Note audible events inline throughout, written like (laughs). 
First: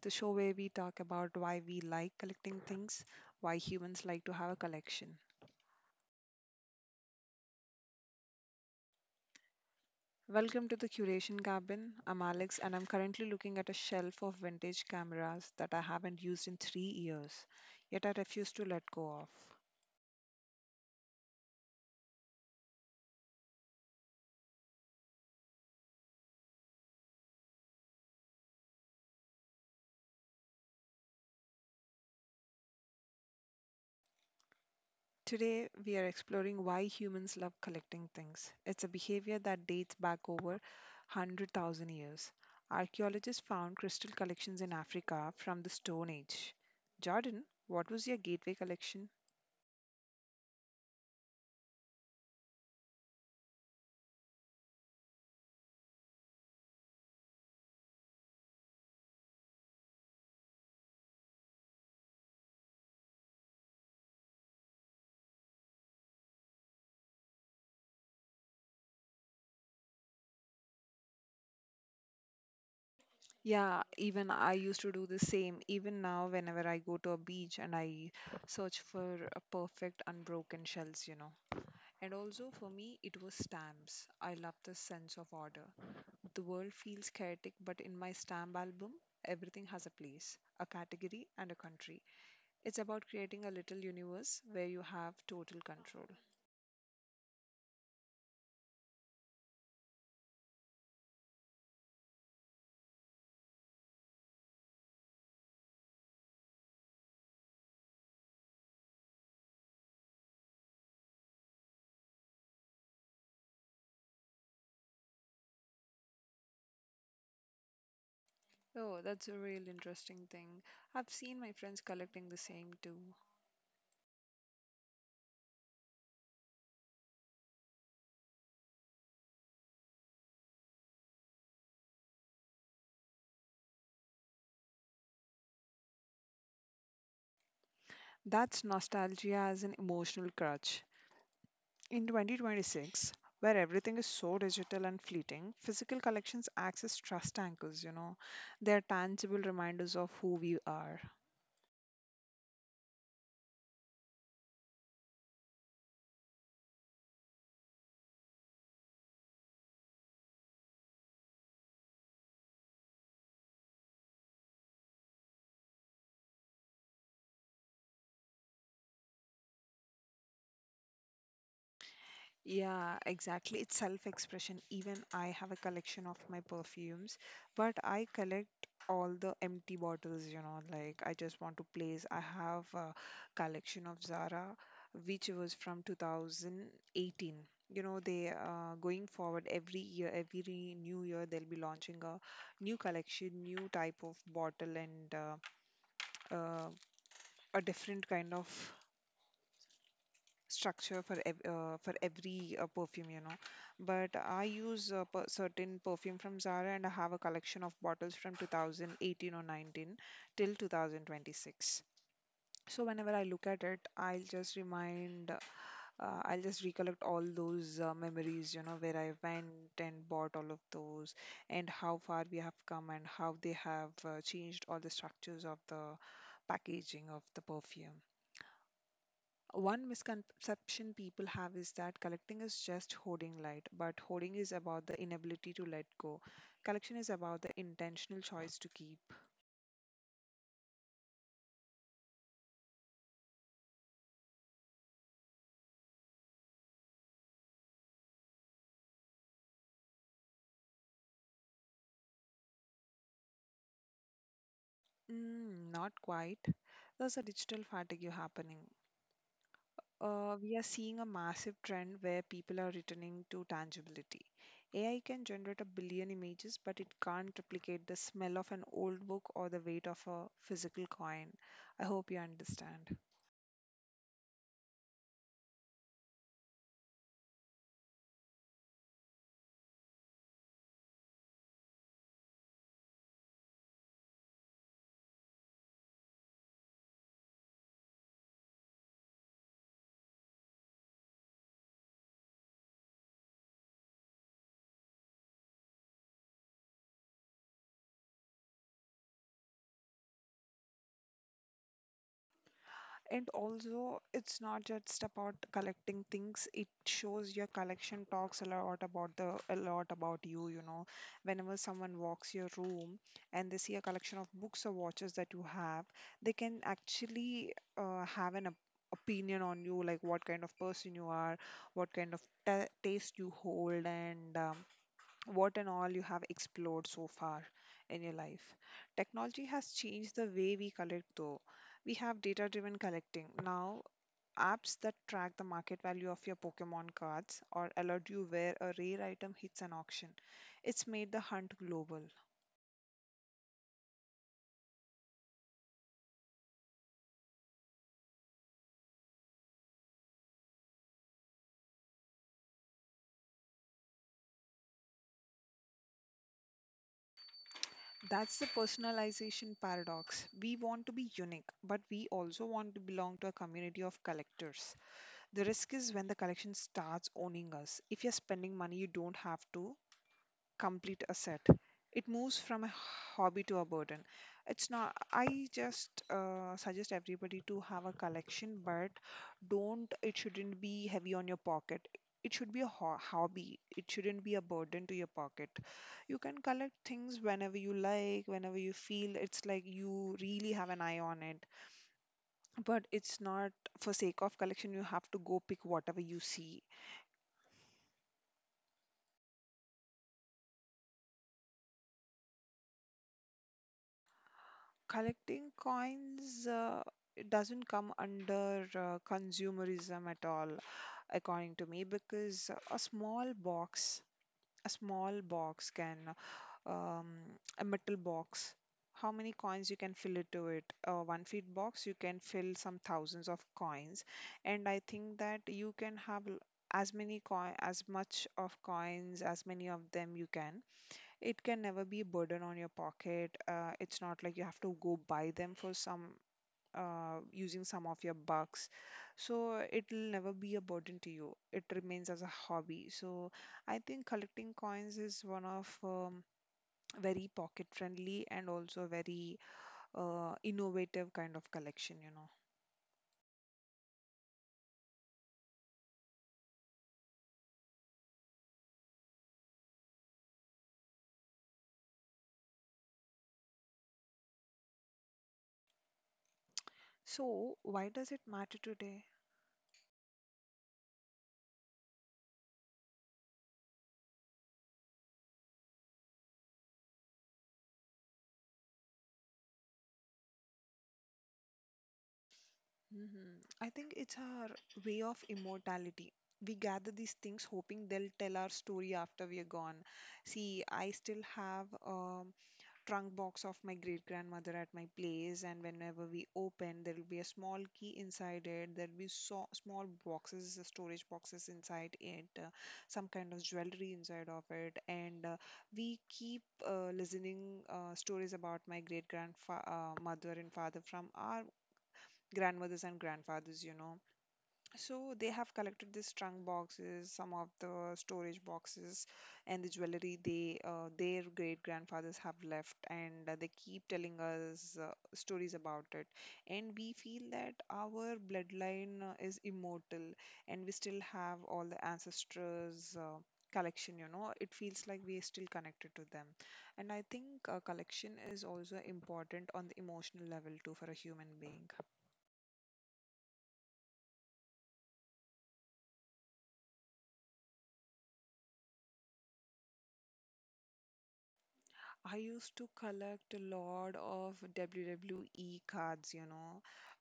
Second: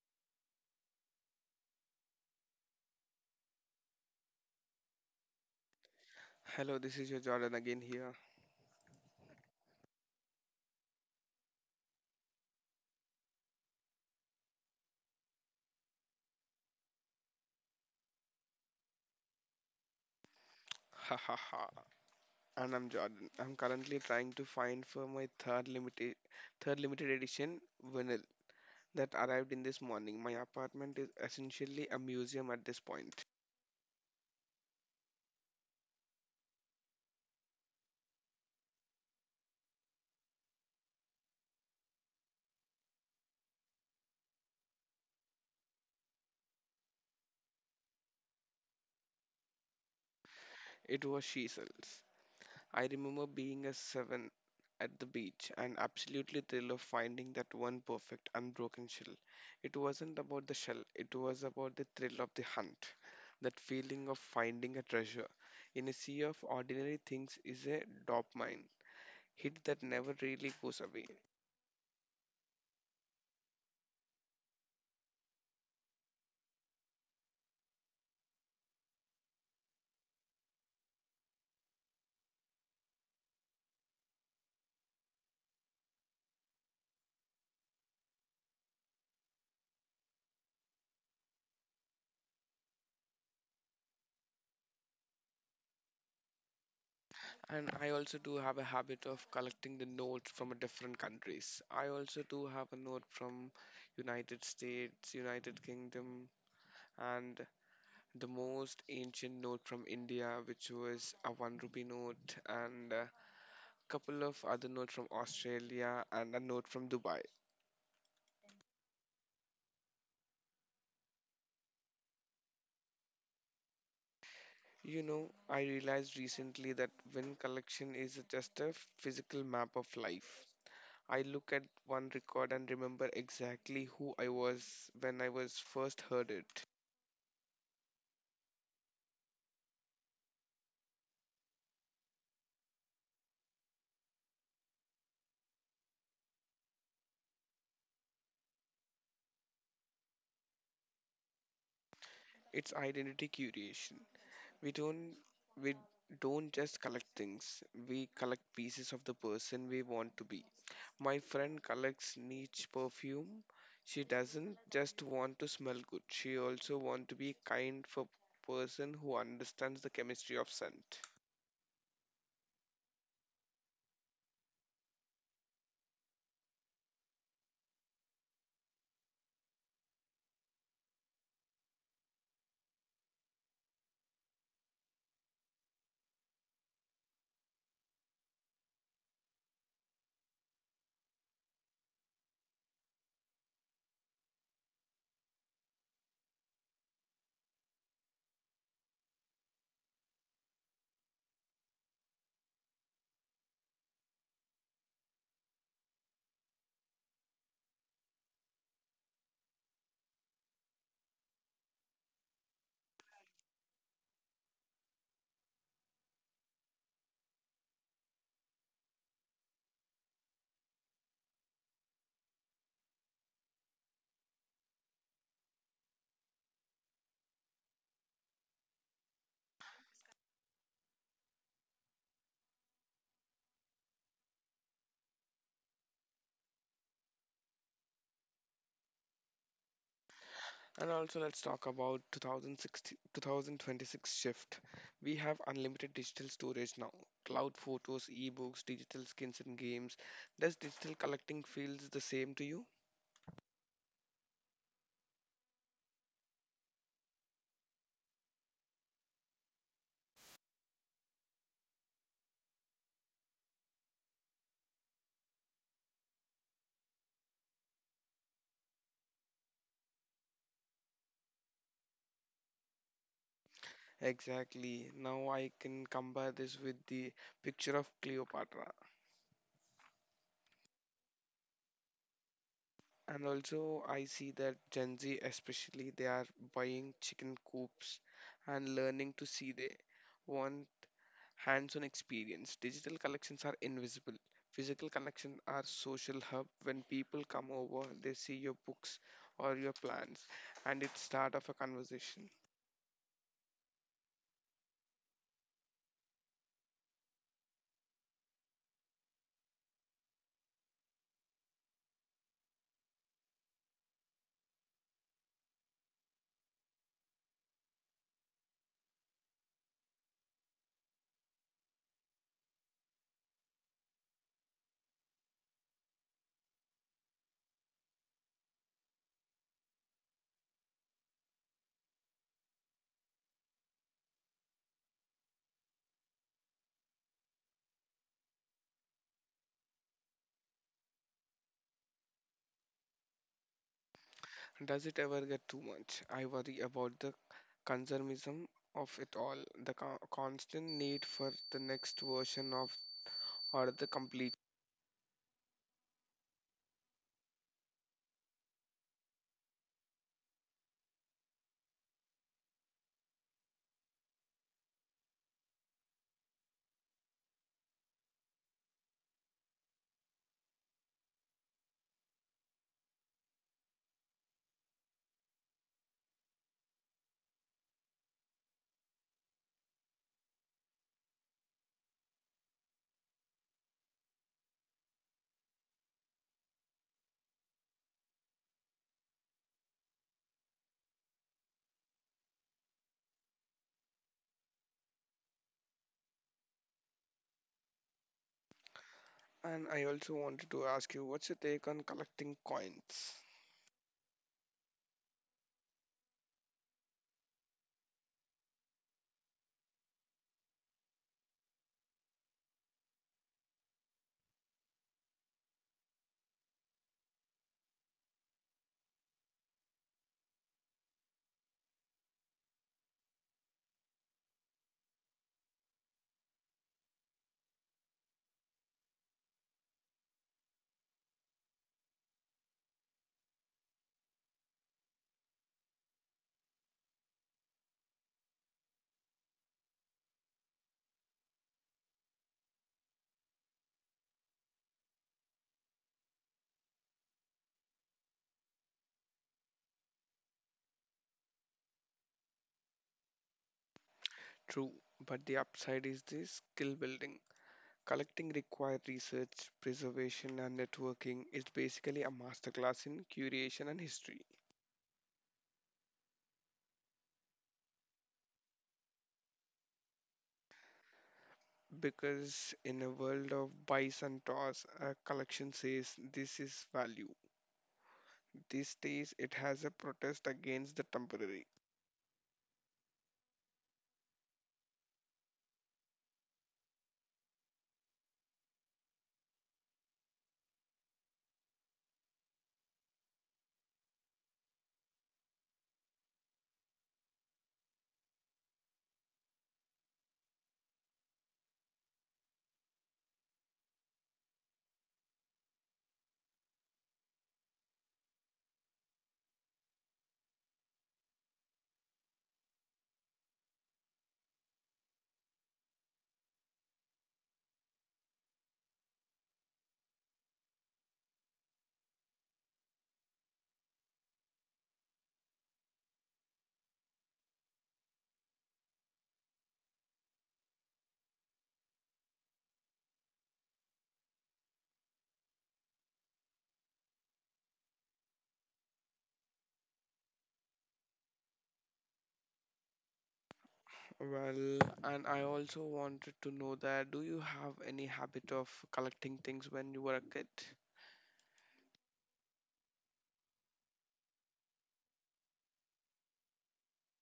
the show where we talk about why we like collecting things, why humans like to have a collection. Hello, this is your Jordan again here. Welcome to the Curation Cabin. I'm Alex, and I'm currently looking at a shelf of vintage cameras that I haven't used in 3 years, yet I refuse to let go of. (laughs) Ha ha ha. And I'm Jordan. I'm currently trying to find for my third limited edition vinyl that arrived in this morning. My apartment is essentially a museum at this point. Today, we are exploring why humans love collecting things. It's a behavior that dates back over 100,000 years. Archaeologists found crystal collections in Africa from the Stone Age. Jordan, what was your gateway collection? It was she sells. I remember being a seven at the beach and absolutely thrilled of finding that one perfect unbroken shell. It wasn't about the shell, it was about the thrill of the hunt. That feeling of finding a treasure in a sea of ordinary things is a dopamine hit that never really goes away. Yeah, even I used to do the same. Even now, whenever I go to a beach and I search for a perfect unbroken shells. And also for me, it was stamps. I love the sense of order. The world feels chaotic, but in my stamp album, everything has a place, a category, and a country. It's about creating a little universe where you have total control. And I also do have a habit of collecting the notes from a different countries. I also do have a note from United States, United Kingdom, and the most ancient note from India, which was a one rupee note, and a couple of other notes from Australia, and a note from Dubai. Oh, that's a real interesting thing. I've seen my friends collecting the same too. You know, I realized recently that when collection is just a physical map of life, I look at one record and remember exactly who I was when I was first heard it. That's nostalgia as an emotional crutch. In 2026, where everything is so digital and fleeting, physical collections acts as trust anchors. They are tangible reminders of who we are. It's identity curation. We don't we don't just collect things. We collect pieces of the person we want to be. My friend collects niche perfume. She doesn't just want to smell good. She also want to be kind for person who understands the chemistry of scent. Yeah, exactly. It's self-expression. Even I have a collection of my perfumes, but I collect all the empty bottles, like I just want to place. I have a collection of Zara, which was from 2018. They going forward every year, every new year, they'll be launching a new collection, new type of bottle, and uh, a different kind of structure for every perfume. But I use a certain perfume from Zara, and I have a collection of bottles from 2018 or 19 till 2026. So whenever I look at it, I'll just recollect all those memories, where I went and bought all of those, and how far we have come and how they have changed all the structures of the packaging of the perfume. One misconception people have is that collecting is just hoarding light, but hoarding is about the inability to let go. Collection is about the intentional choice to keep. And also let's talk about 2016 2026 shift. We have unlimited digital storage now. Cloud photos, ebooks, digital skins and games. Does digital collecting feels the same to you? Mm, not quite. There's a digital fatigue happening. We are seeing a massive trend where people are returning to tangibility. AI can generate a billion images, but it can't replicate the smell of an old book or the weight of a physical coin. I hope you understand. Exactly. Now I can compare this with the picture of Cleopatra. And also, I see that Gen Z, especially, they are buying chicken coops and learning to see they want hands-on experience. Digital collections are invisible. Physical collections are social hub. When people come over, they see your books or your plans, and it start of a conversation. And also, it's not just about collecting things. It shows your collection talks a lot about the a lot about you. Whenever someone walks your room and they see a collection of books or watches that you have, they can actually have an opinion on you, like what kind of person you are, what kind of ta taste you hold, and what and all you have explored so far in your life. Technology has changed the way we collect, though. We have data driven collecting. Now, apps that track the market value of your Pokemon cards or alert you where a rare item hits an auction. It's made the hunt global. Does it ever get too much? I worry about the consumerism of it all, the constant need for the next version of or the complete. That's the personalization paradox. We want to be unique, but we also want to belong to a community of collectors. The risk is when the collection starts owning us. If you're spending money you don't have to, complete asset. It moves from a hobby to a burden. It's not, I just suggest everybody to have a collection, but don't, it shouldn't be heavy on your pocket. It should be a hobby. It shouldn't be a burden to your pocket. You can collect things whenever you like, whenever you feel it's like you really have an eye on it. But it's not for sake of collection, you have to go pick whatever you see. And I also wanted to ask you, what's your take on collecting coins? Collecting coins, it doesn't come under consumerism at all, according to me, because a small box, a small box can um, a metal box. How many coins you can fill it to it? A 1 feet box, you can fill some thousands of coins. And I think that you can have l- as many coin as much of coins as many of them you can. It can never be a burden on your pocket. It's not like you have to go buy them for some using some of your bucks. So it'll never be a burden to you. It remains as a hobby. So I think collecting coins is one of very pocket friendly and also very innovative kind of collection. True, but the upside is the skill building. Collecting required research, preservation, and networking. It's basically a masterclass in curation and history. So why does it matter today? Because in a world of buys and toss, a collection says this is value. These days, it has a protest against the temporary. Mhm. I think it's our way of immortality. We gather these things hoping they'll tell our story after we are gone. See, I still have a trunk box of my great grandmother at my place, and whenever we open, there will be a small key inside it. There'll be so small boxes, storage boxes inside it, some kind of jewelry inside of it, and we keep listening stories about my great grandfather, mother and father from our grandmothers and grandfathers. So they have collected these trunk boxes, some of the storage boxes, and the jewelry they their great grandfathers have left, and they keep telling us stories about it. And we feel that our bloodline is immortal, and we still have all the ancestors. Collection, it feels like we are still connected to them. And I think collection is also important on the emotional level too for a human being. Well, and I also wanted to know that do you have any habit of collecting things when you were a kid? I used to collect a lot of WWE cards.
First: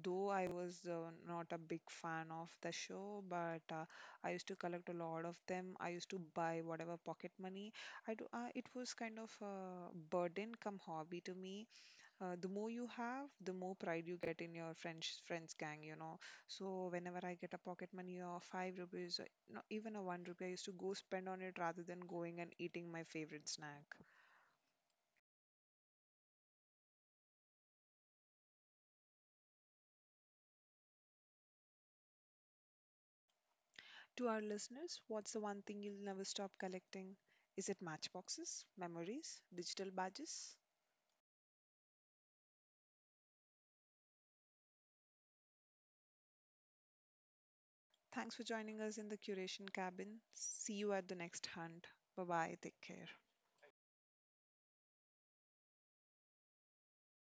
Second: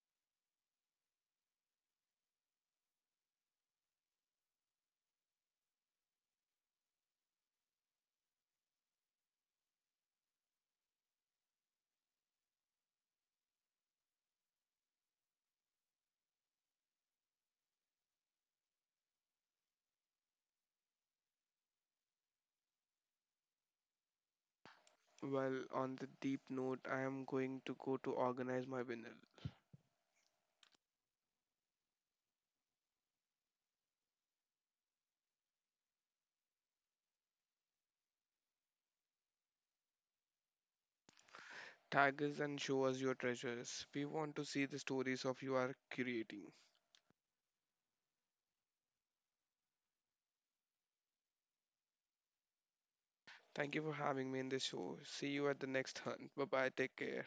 Though I was not a big fan of the show, but I used to collect a lot of them. I used to buy whatever pocket money. I do, it was kind of a burden come hobby to me. The more you have, the more pride you get in your friends gang. So whenever I get a pocket money or 5 rupees, or no, even a 1 rupee, I used to go spend on it rather than going and eating my favorite snack. Well, on the deep note, I am going to go to organize my vinyl. To our listeners, what's the one thing you'll never stop collecting? Is it matchboxes, memories, digital badges? Tag us and show us your treasures. We want to see the stories of you are creating. Thanks for joining us in the Curation Cabin. See you at the next hunt. Bye bye. Take care. Thank you for having me in this show. See you at the next hunt. Bye bye. Take care.